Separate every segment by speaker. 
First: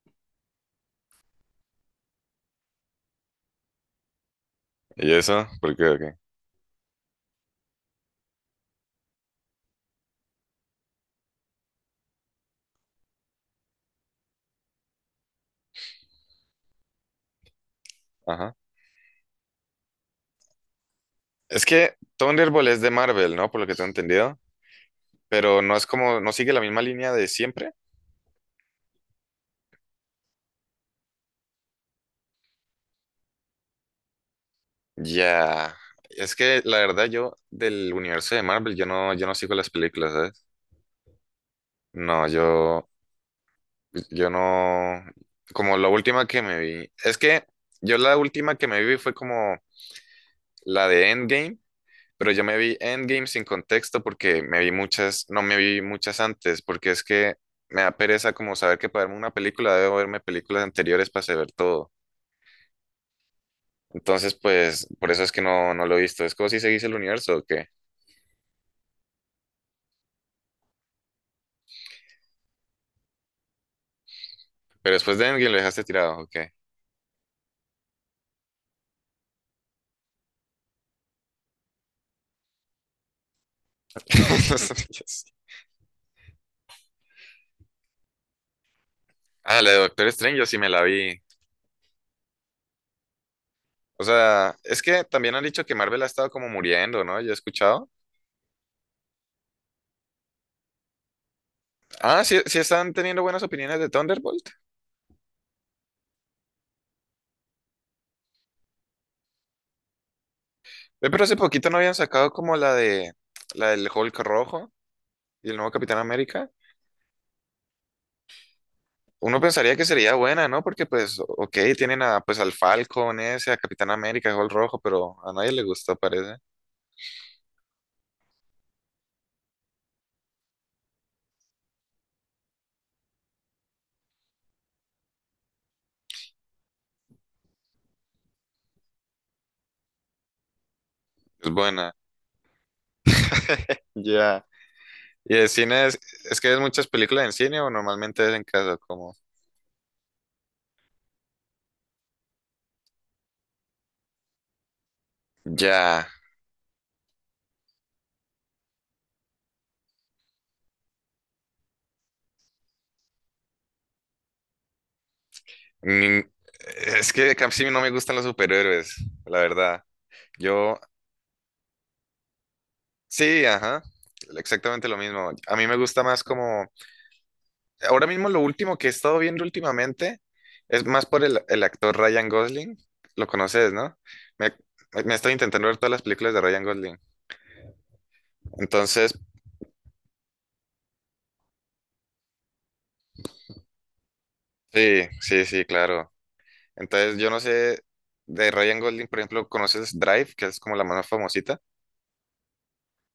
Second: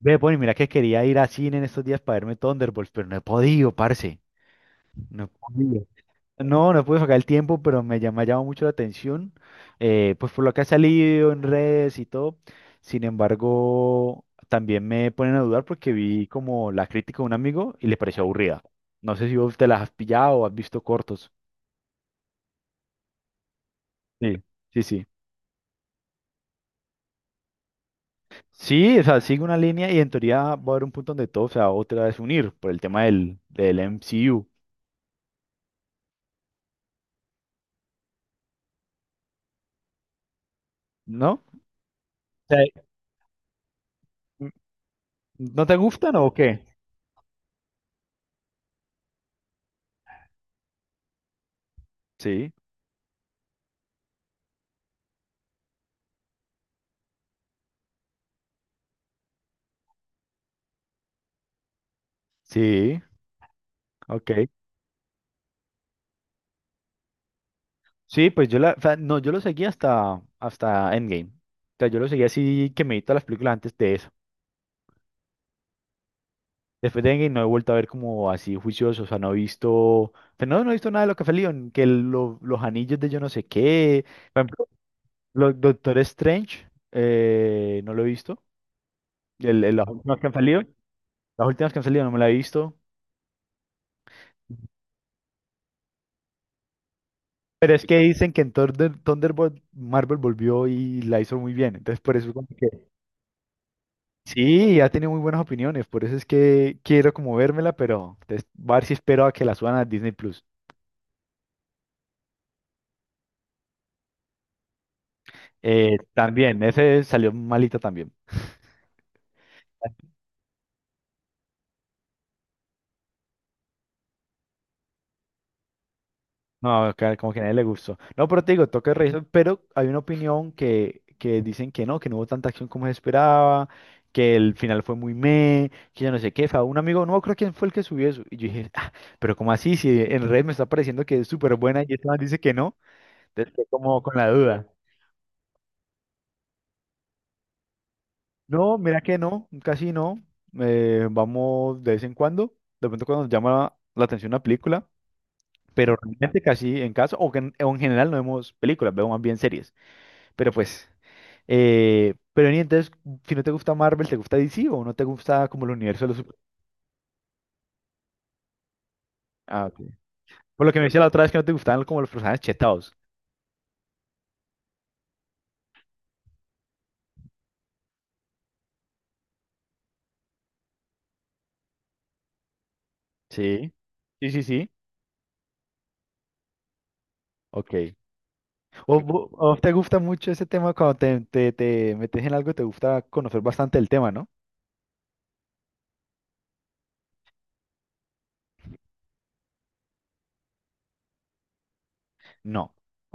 Speaker 1: Ve, Bonnie, mira que quería ir a cine en estos días para verme Thunderbolts, pero no he podido, parce.
Speaker 2: ¿Y
Speaker 1: No he
Speaker 2: eso? ¿Por qué?
Speaker 1: podido.
Speaker 2: ¿O qué?
Speaker 1: No, no pude sacar el tiempo, pero me ha llamado mucho la atención. Pues por lo que ha salido en redes y todo. Sin embargo, también me ponen a dudar porque vi como la crítica de un amigo y le pareció
Speaker 2: Ajá.
Speaker 1: aburrida. No sé si vos te las has pillado o has visto cortos.
Speaker 2: Es que Thunderbolt es de Marvel, ¿no? Por lo que tengo
Speaker 1: Sí,
Speaker 2: entendido.
Speaker 1: sí, sí.
Speaker 2: Pero no es como, no sigue la misma línea de siempre.
Speaker 1: Sí, o sea, sigue una línea y en teoría va a haber un punto donde todo se va otra vez a unir por el tema del MCU,
Speaker 2: Ya. Es que la verdad yo del universo de Marvel, yo no sigo las películas, ¿sabes?
Speaker 1: ¿no?
Speaker 2: No,
Speaker 1: Sí.
Speaker 2: yo, yo no.
Speaker 1: ¿No
Speaker 2: Como
Speaker 1: te
Speaker 2: la
Speaker 1: gustan
Speaker 2: última
Speaker 1: o
Speaker 2: que
Speaker 1: qué?
Speaker 2: me vi. Es que yo la última que me vi fue como la de Endgame. Pero yo
Speaker 1: Sí,
Speaker 2: me vi Endgame sin contexto porque me vi muchas, no me vi muchas antes, porque es que me da pereza como saber que para verme una película debo verme películas anteriores para saber todo.
Speaker 1: sí, ok.
Speaker 2: Entonces, pues, por eso es que no lo he visto. Es como si seguís el universo o qué.
Speaker 1: Sí, pues o sea, no, yo lo seguí hasta Endgame. O sea, yo lo seguí así que me vi todas las películas antes de eso.
Speaker 2: Pero después de Endgame lo dejaste tirado, ¿o qué?
Speaker 1: Después de Endgame no he vuelto a ver como así juicioso, o sea, no he visto, o sea, no, no he visto nada de lo que fue Leon, los anillos de yo no sé qué, por
Speaker 2: No
Speaker 1: ejemplo,
Speaker 2: sabía eso.
Speaker 1: los Doctor Strange, no lo he visto.
Speaker 2: Ah, la de
Speaker 1: Las
Speaker 2: Doctor
Speaker 1: últimas que han
Speaker 2: Strange yo sí
Speaker 1: salido,
Speaker 2: me la vi.
Speaker 1: las últimas que han salido no me la he visto,
Speaker 2: O sea, es que también han dicho que Marvel ha estado como muriendo, ¿no? Yo he
Speaker 1: pero es
Speaker 2: escuchado.
Speaker 1: que dicen que en Thunderbolt Marvel volvió y la hizo muy bien, entonces por
Speaker 2: Ah,
Speaker 1: eso
Speaker 2: sí,
Speaker 1: como
Speaker 2: sí
Speaker 1: que
Speaker 2: están teniendo buenas opiniones de Thunderbolt.
Speaker 1: sí, ha tenido muy buenas opiniones. Por eso es que quiero como vérmela, pero entonces voy a ver si espero a que la suban a Disney Plus.
Speaker 2: Ve, pero hace poquito no habían sacado como la del Hulk rojo y el nuevo Capitán América.
Speaker 1: También, ese salió malita también.
Speaker 2: Uno pensaría que sería buena, ¿no? Porque pues, ok, tienen a, pues al Falcon ese, a Capitán América, Hulk Rojo, pero a nadie le gustó, parece.
Speaker 1: No, como que a nadie le gustó. No, pero te digo, toca revisar, pero hay una opinión que dicen que no hubo tanta acción como se esperaba, que el final fue muy meh, que yo no sé qué. Fue un amigo, no creo quién fue el que subió eso. Y yo dije, ah, ¿pero cómo así? Si en redes me está pareciendo que es
Speaker 2: Es
Speaker 1: súper buena
Speaker 2: buena.
Speaker 1: y esta man dice que no, entonces estoy como con la
Speaker 2: Ya.
Speaker 1: duda.
Speaker 2: ¿Y el cine es que ves muchas películas en cine o normalmente es en casa?
Speaker 1: No, mira
Speaker 2: Como,
Speaker 1: que no, casi no. Vamos de vez en cuando, de pronto cuando nos llama la atención una película, pero
Speaker 2: ya.
Speaker 1: realmente casi en casa, o en general no vemos películas, vemos más bien series. Pero pues, pero ni entonces, si no te gusta Marvel, ¿te gusta DC o no te gusta como el universo de los
Speaker 2: Ni- es que casi no me gustan los superhéroes, la
Speaker 1: Ah, ok.
Speaker 2: verdad.
Speaker 1: Por lo
Speaker 2: Yo,
Speaker 1: que me decía la otra vez que no te gustaban como los personajes chetados.
Speaker 2: sí, ajá, exactamente lo mismo. A mí me gusta más como ahora mismo lo último que he estado viendo últimamente es más por el actor Ryan Gosling. Lo conoces,
Speaker 1: Sí,
Speaker 2: ¿no?
Speaker 1: sí, sí,
Speaker 2: Me,
Speaker 1: sí.
Speaker 2: me estoy intentando ver todas las películas de Ryan Gosling.
Speaker 1: Ok. ¿O,
Speaker 2: Entonces,
Speaker 1: vo- o te gusta mucho ese tema cuando te metes en algo, te gusta conocer bastante el tema, ¿no?
Speaker 2: sí, sí, sí, claro. Entonces, yo no sé, de Ryan Gosling, por ejemplo, ¿conoces Drive, que es como la más famosita?
Speaker 1: No.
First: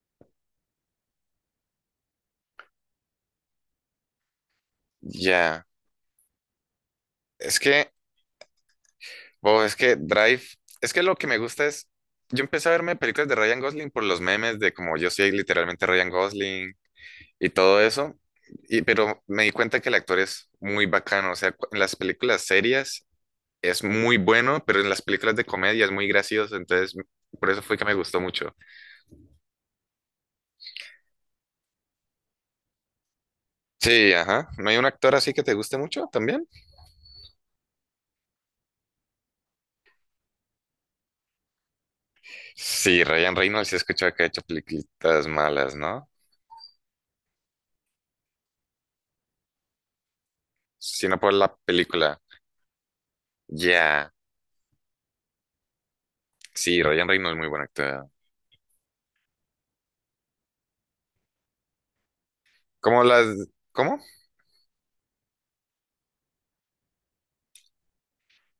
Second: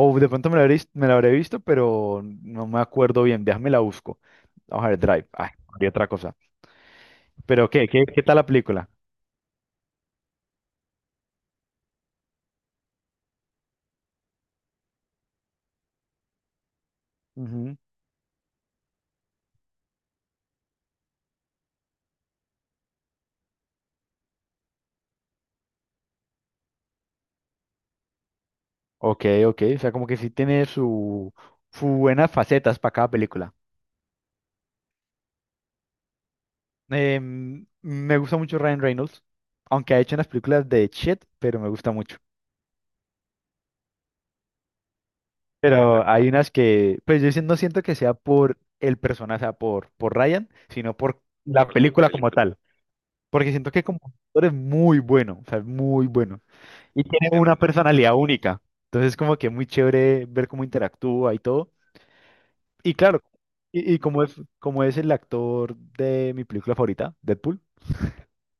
Speaker 1: O de pronto me la habré visto, pero no me acuerdo bien. Déjame la busco. Vamos a ver, Drive. Ay,
Speaker 2: Ya.
Speaker 1: había otra cosa.
Speaker 2: Es
Speaker 1: Pero, ¿qué?
Speaker 2: que,
Speaker 1: ¿Qué tal la película?
Speaker 2: wow, es que Drive, es que lo que me gusta es, yo empecé a verme películas de Ryan Gosling por los memes de como yo soy literalmente Ryan Gosling y
Speaker 1: Ujú.
Speaker 2: todo eso. Y, pero me di cuenta que el actor es muy bacano, o sea, en las películas serias es muy bueno, pero en las películas de comedia es muy gracioso, entonces por eso fue que me gustó mucho.
Speaker 1: Ok, ok. O sea, como que sí tiene su buenas facetas para cada película.
Speaker 2: Sí, ajá. ¿No hay un actor así que te guste mucho también?
Speaker 1: Me gusta mucho Ryan Reynolds, aunque ha hecho unas películas de shit, pero me gusta mucho.
Speaker 2: Sí, Ryan Reynolds, sí he escuchado que ha hecho películas malas,
Speaker 1: Pero
Speaker 2: ¿no?
Speaker 1: hay unas que, pues yo sí no siento que sea por el personaje, o sea, por Ryan, sino
Speaker 2: Sino
Speaker 1: por
Speaker 2: por la
Speaker 1: la película
Speaker 2: película.
Speaker 1: como tal. Porque siento que como
Speaker 2: Ya.
Speaker 1: actor es muy bueno, o sea, es muy bueno.
Speaker 2: Sí,
Speaker 1: Y
Speaker 2: Ryan Reynolds es
Speaker 1: tiene
Speaker 2: muy
Speaker 1: una
Speaker 2: buen actor.
Speaker 1: personalidad única. Entonces, como que es muy chévere ver cómo interactúa y todo. Y
Speaker 2: ¿Cómo
Speaker 1: claro,
Speaker 2: las...
Speaker 1: y
Speaker 2: ¿Cómo?
Speaker 1: como es el actor de mi película favorita, Deadpool.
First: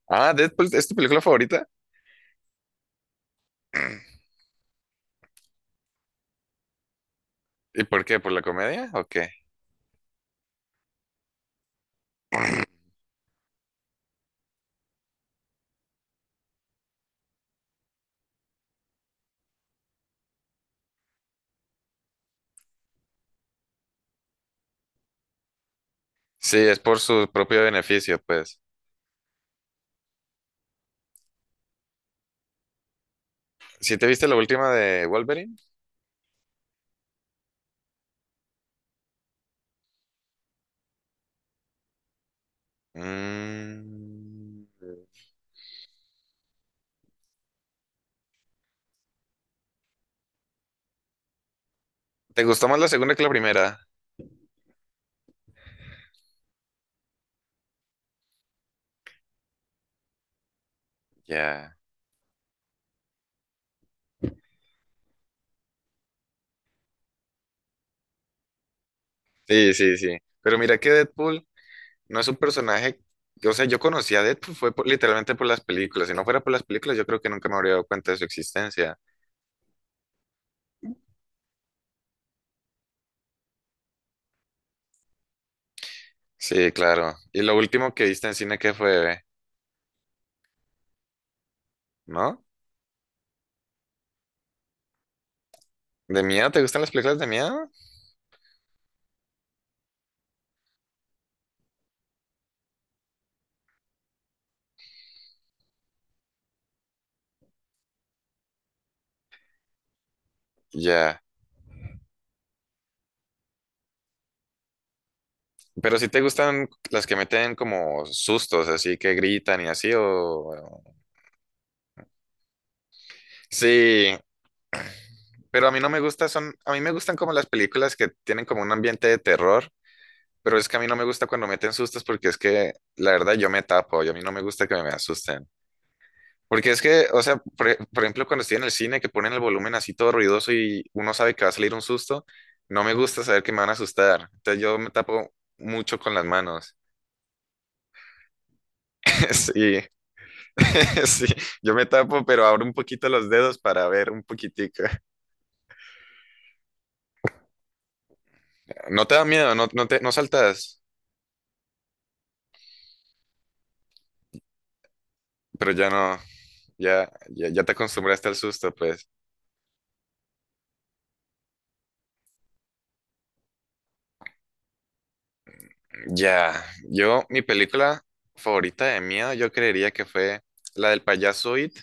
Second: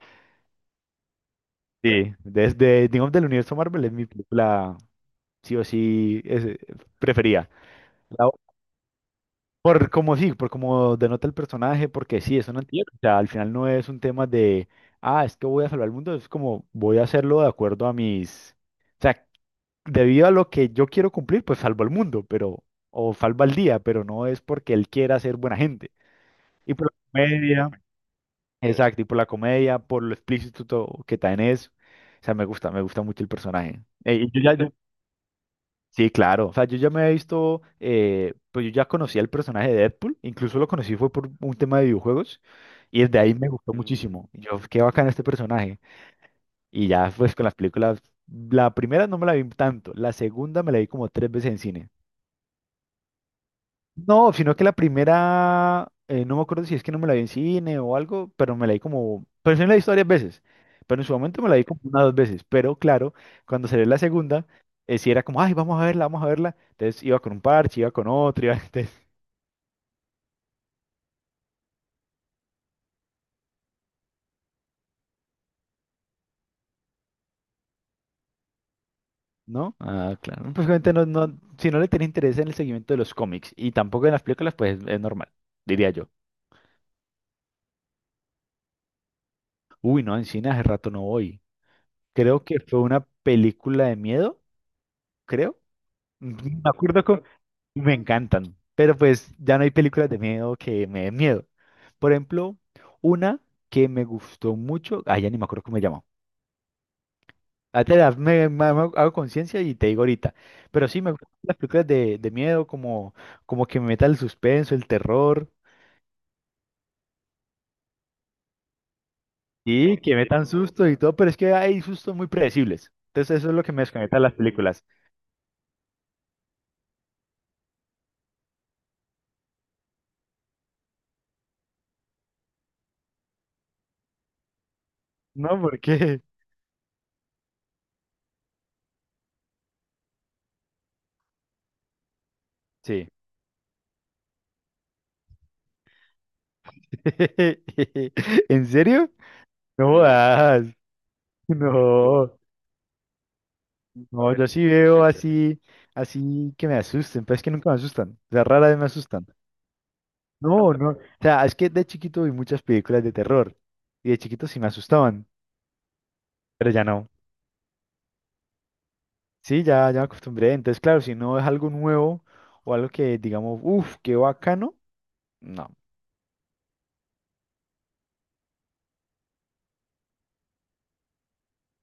Speaker 2: Ah, Deadpool, ¿es tu película favorita?
Speaker 1: Sí, desde, digamos, del universo Marvel es mi película, sí o sí, es, preferida.
Speaker 2: ¿Y por qué?
Speaker 1: La-
Speaker 2: ¿Por
Speaker 1: o-
Speaker 2: la comedia o qué?
Speaker 1: por como sí, por como denota el personaje, porque sí, es un antihéroe. O sea, al final no es un tema de, ah, es que voy a salvar el mundo, es como voy a hacerlo de acuerdo a mis... O sea, debido a lo que yo quiero cumplir, pues salvo al mundo, pero, o salvo al día, pero no es porque él quiera ser buena gente.
Speaker 2: Sí,
Speaker 1: Y
Speaker 2: es
Speaker 1: por la
Speaker 2: por su propio
Speaker 1: comedia,
Speaker 2: beneficio, pues.
Speaker 1: exacto, y por la comedia, por lo explícito que también es, o sea, me gusta mucho el personaje.
Speaker 2: ¿Si te viste
Speaker 1: Y
Speaker 2: la
Speaker 1: yo ya,
Speaker 2: última de Wolverine?
Speaker 1: sí, claro, o sea, yo ya me he visto, pues yo ya conocía el personaje de Deadpool, incluso lo conocí fue por un tema de videojuegos, y desde ahí me gustó muchísimo. Y yo,
Speaker 2: Mm.
Speaker 1: qué bacán este personaje. Y ya, pues con las películas, la primera no me la vi tanto, la segunda me la vi como tres veces en cine.
Speaker 2: ¿Te gustó más la segunda que la primera?
Speaker 1: No, sino que la primera, no me acuerdo si es que no me la vi en cine o algo, pero me la vi como, pero sí me la he visto varias veces, pero en su momento me la vi
Speaker 2: Ya.
Speaker 1: como una o dos veces, pero claro, cuando se ve la segunda, sí era como, ay, vamos a verla, entonces iba con un parche, iba con otro, iba, entonces,
Speaker 2: Sí, sí, sí. Pero mira que Deadpool no es un personaje. O sea, yo conocí a Deadpool fue por- literalmente por las películas. Si no fuera por las películas, yo creo que nunca me habría dado cuenta de su existencia.
Speaker 1: ¿no? Ah, claro. Pues obviamente no, no, si no le tenés interés en el seguimiento de los cómics y tampoco en las películas, pues es normal, diría yo.
Speaker 2: Sí, claro. ¿Y lo último que viste en cine qué fue?
Speaker 1: Uy, no, en cine hace rato no voy.
Speaker 2: ¿No?
Speaker 1: Creo que fue una película de miedo, creo.
Speaker 2: ¿De miedo? ¿Te
Speaker 1: Me
Speaker 2: gustan las
Speaker 1: acuerdo
Speaker 2: películas
Speaker 1: con...
Speaker 2: de miedo?
Speaker 1: Me encantan, pero pues ya no hay películas de miedo que me den miedo. Por ejemplo, una que me gustó mucho, ah, ya ni me acuerdo cómo se llama. Ahorita me hago conciencia y te digo ahorita. Pero sí, me
Speaker 2: Ya.
Speaker 1: gustan las películas de miedo, como que me metan el suspenso, el terror,
Speaker 2: Pero si te gustan las que meten como sustos, así que gritan y así,
Speaker 1: y que metan
Speaker 2: o,
Speaker 1: susto y todo, pero es que hay sustos muy predecibles. Entonces eso es lo que me desconecta
Speaker 2: sí,
Speaker 1: de las películas.
Speaker 2: pero a mí no me gusta, son, a mí me gustan como las películas que tienen como un ambiente de terror, pero es que a mí no me gusta cuando meten sustos porque es que la verdad yo me tapo y a mí no me gusta que me asusten.
Speaker 1: No, ¿por qué?
Speaker 2: Porque es que, o sea, por, por ejemplo, cuando estoy en el cine que ponen el volumen así todo ruidoso y uno sabe que va a salir un susto, no me
Speaker 1: Sí.
Speaker 2: gusta saber que me van a asustar. Entonces yo me tapo mucho con las manos.
Speaker 1: ¿En serio?
Speaker 2: Sí,
Speaker 1: No jodas.
Speaker 2: sí, yo me tapo,
Speaker 1: No.
Speaker 2: pero abro un poquito los dedos para ver un
Speaker 1: No, yo sí
Speaker 2: poquitico.
Speaker 1: veo así, así que me asusten, pero es que nunca me asustan. O sea, rara vez me
Speaker 2: No te da
Speaker 1: asustan.
Speaker 2: miedo, no
Speaker 1: No,
Speaker 2: saltas,
Speaker 1: no. O sea, es que de chiquito vi muchas películas de terror y de chiquito sí me asustaban,
Speaker 2: pero ya no.
Speaker 1: pero ya no.
Speaker 2: Ya, ya, ya te acostumbraste al susto, pues.
Speaker 1: Sí, ya, ya me acostumbré. Entonces, claro, si no es algo nuevo o algo que digamos, uff, qué bacano, no.
Speaker 2: Ya, yo, mi película favorita de miedo, yo creería que fue la del payaso It,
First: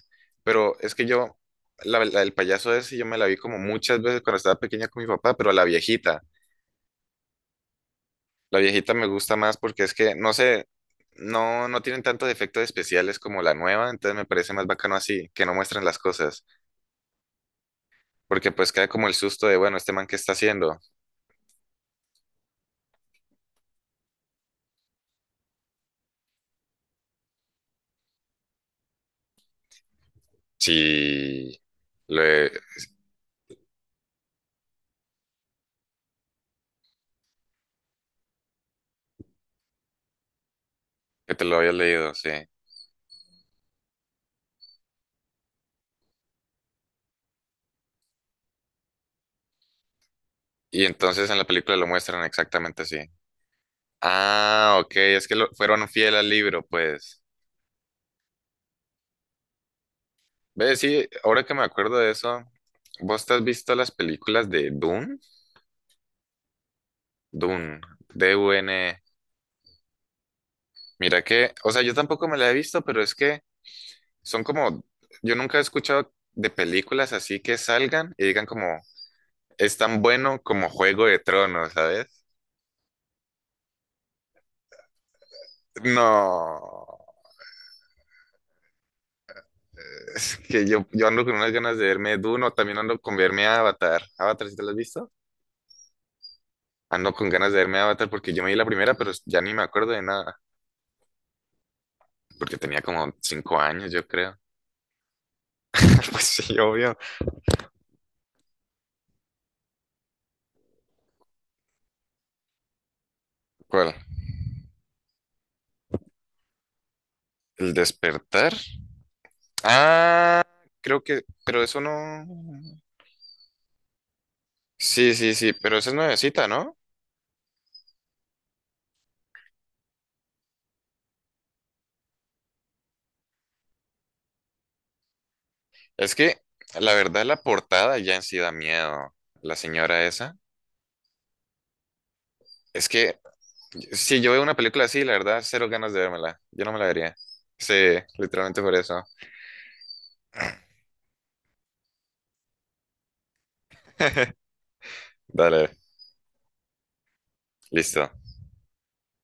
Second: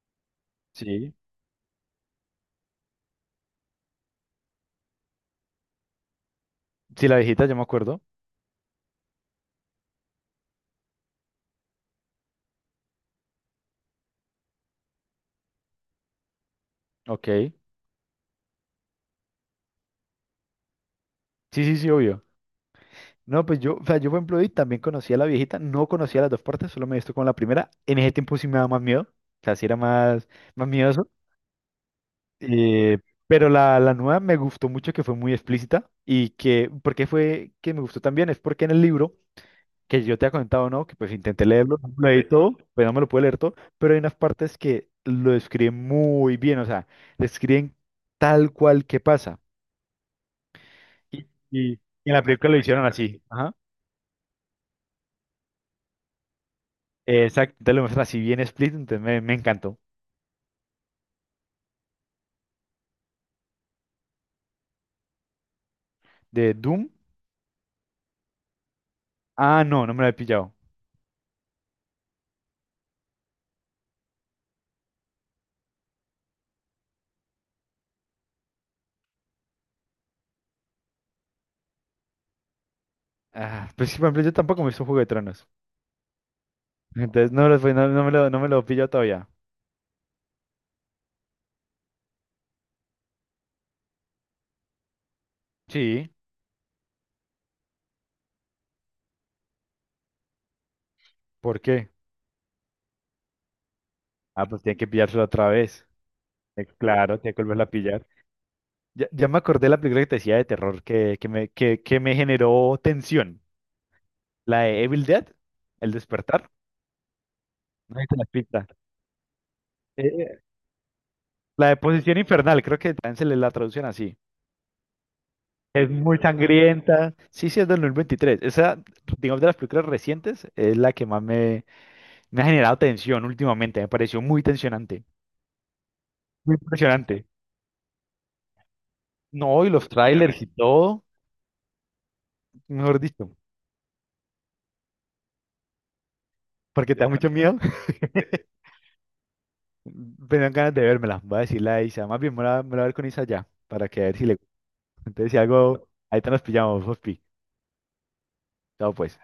Speaker 2: pero es que
Speaker 1: Sí.
Speaker 2: yo, la del payaso ese, yo me la vi como muchas veces cuando estaba pequeña con mi papá, pero
Speaker 1: Sí, la viejita, yo me acuerdo.
Speaker 2: la viejita me gusta más porque es que, no sé, no tienen tantos efectos especiales como la nueva, entonces me parece más bacano así, que no muestran las cosas,
Speaker 1: Ok.
Speaker 2: porque pues queda como el susto de, bueno, este man, ¿qué está haciendo?
Speaker 1: Sí, sí, sí, obvio. No, pues yo, o sea, yo por ejemplo, y también conocía a la viejita, no conocía las dos partes, solo me he visto con la primera. En ese tiempo sí me daba más miedo, o sea, sí era más miedoso.
Speaker 2: Sí, lo he-
Speaker 1: Eh, pero la nueva me gustó mucho que fue muy explícita y que, ¿por qué fue que me gustó también? Es porque en el libro, que yo te he comentado, ¿no? Que pues
Speaker 2: que te
Speaker 1: intenté
Speaker 2: lo había
Speaker 1: leerlo, no me lo
Speaker 2: leído,
Speaker 1: leí
Speaker 2: sí.
Speaker 1: todo, pues no me lo pude leer todo, pero hay unas partes que lo describen muy bien, o sea, describen tal cual que pasa.
Speaker 2: Y
Speaker 1: Y,
Speaker 2: entonces en la
Speaker 1: y-
Speaker 2: película
Speaker 1: y
Speaker 2: lo
Speaker 1: en la
Speaker 2: muestran
Speaker 1: película lo
Speaker 2: exactamente
Speaker 1: hicieron
Speaker 2: así.
Speaker 1: así. Ajá.
Speaker 2: Ah, ok, fueron fiel al libro, pues.
Speaker 1: Exacto, te lo muestran así bien explícito, entonces me encantó.
Speaker 2: Ve, sí, ahora que me acuerdo de eso, ¿vos te has visto las películas de Dune?
Speaker 1: De Doom,
Speaker 2: Dune, DUN.
Speaker 1: ah, no, no me lo he pillado.
Speaker 2: Mira que, o sea, yo tampoco me la he visto, pero es que son como, yo nunca he escuchado de películas así que salgan y digan como, es tan bueno como Juego de Tronos, ¿sabes?
Speaker 1: Ah, pues sí, por ejemplo, yo tampoco me hizo Juego de Tronos.
Speaker 2: No,
Speaker 1: Entonces no, no no me lo he pillado todavía.
Speaker 2: es que yo ando con unas ganas de verme Dune o también ando con verme Avatar. ¿Avatar si te lo has visto?
Speaker 1: Sí,
Speaker 2: Ando con ganas de verme Avatar porque yo me vi la primera, pero ya ni me acuerdo de nada,
Speaker 1: ¿por qué?
Speaker 2: porque tenía como 5 años, yo creo.
Speaker 1: Ah, pues tiene que pillársela otra vez.
Speaker 2: Pues sí, obvio.
Speaker 1: Claro, tiene que volverla a pillar. Ya, ya me acordé de la película que te decía de terror que me generó tensión.
Speaker 2: ¿Cuál?
Speaker 1: La de Evil Dead, El Despertar.
Speaker 2: ¿El
Speaker 1: No sé si te la has
Speaker 2: despertar?
Speaker 1: visto. Eh,
Speaker 2: Ah, creo que, pero
Speaker 1: la de
Speaker 2: eso no.
Speaker 1: Posición Infernal, creo que también se le la traducen así.
Speaker 2: Sí, sí, sí, pero esa
Speaker 1: Es
Speaker 2: es
Speaker 1: muy
Speaker 2: nuevecita, ¿no?
Speaker 1: sangrienta. Sí, sí, es del 2023. Esa, digamos, de las películas recientes, es la que más me ha generado tensión últimamente. Me pareció muy tensionante.
Speaker 2: Es que
Speaker 1: Muy
Speaker 2: la verdad
Speaker 1: impresionante.
Speaker 2: la portada ya en sí da miedo, la
Speaker 1: No, y los
Speaker 2: señora esa.
Speaker 1: trailers y todo,
Speaker 2: Es
Speaker 1: mejor
Speaker 2: que
Speaker 1: dicho.
Speaker 2: si yo veo una película así, la verdad, cero ganas de vérmela. Yo no me la
Speaker 1: Porque te da
Speaker 2: vería.
Speaker 1: mucho miedo.
Speaker 2: Sí, literalmente por eso.
Speaker 1: Me dan ganas de vérmela. Voy a decirle a Isa. Más bien, me la voy a ver con Isa ya, para que a ver si le gusta. Entonces, si
Speaker 2: Dale,
Speaker 1: algo, ahí te nos pillamos, Fospi.
Speaker 2: listo.
Speaker 1: Chao, pues.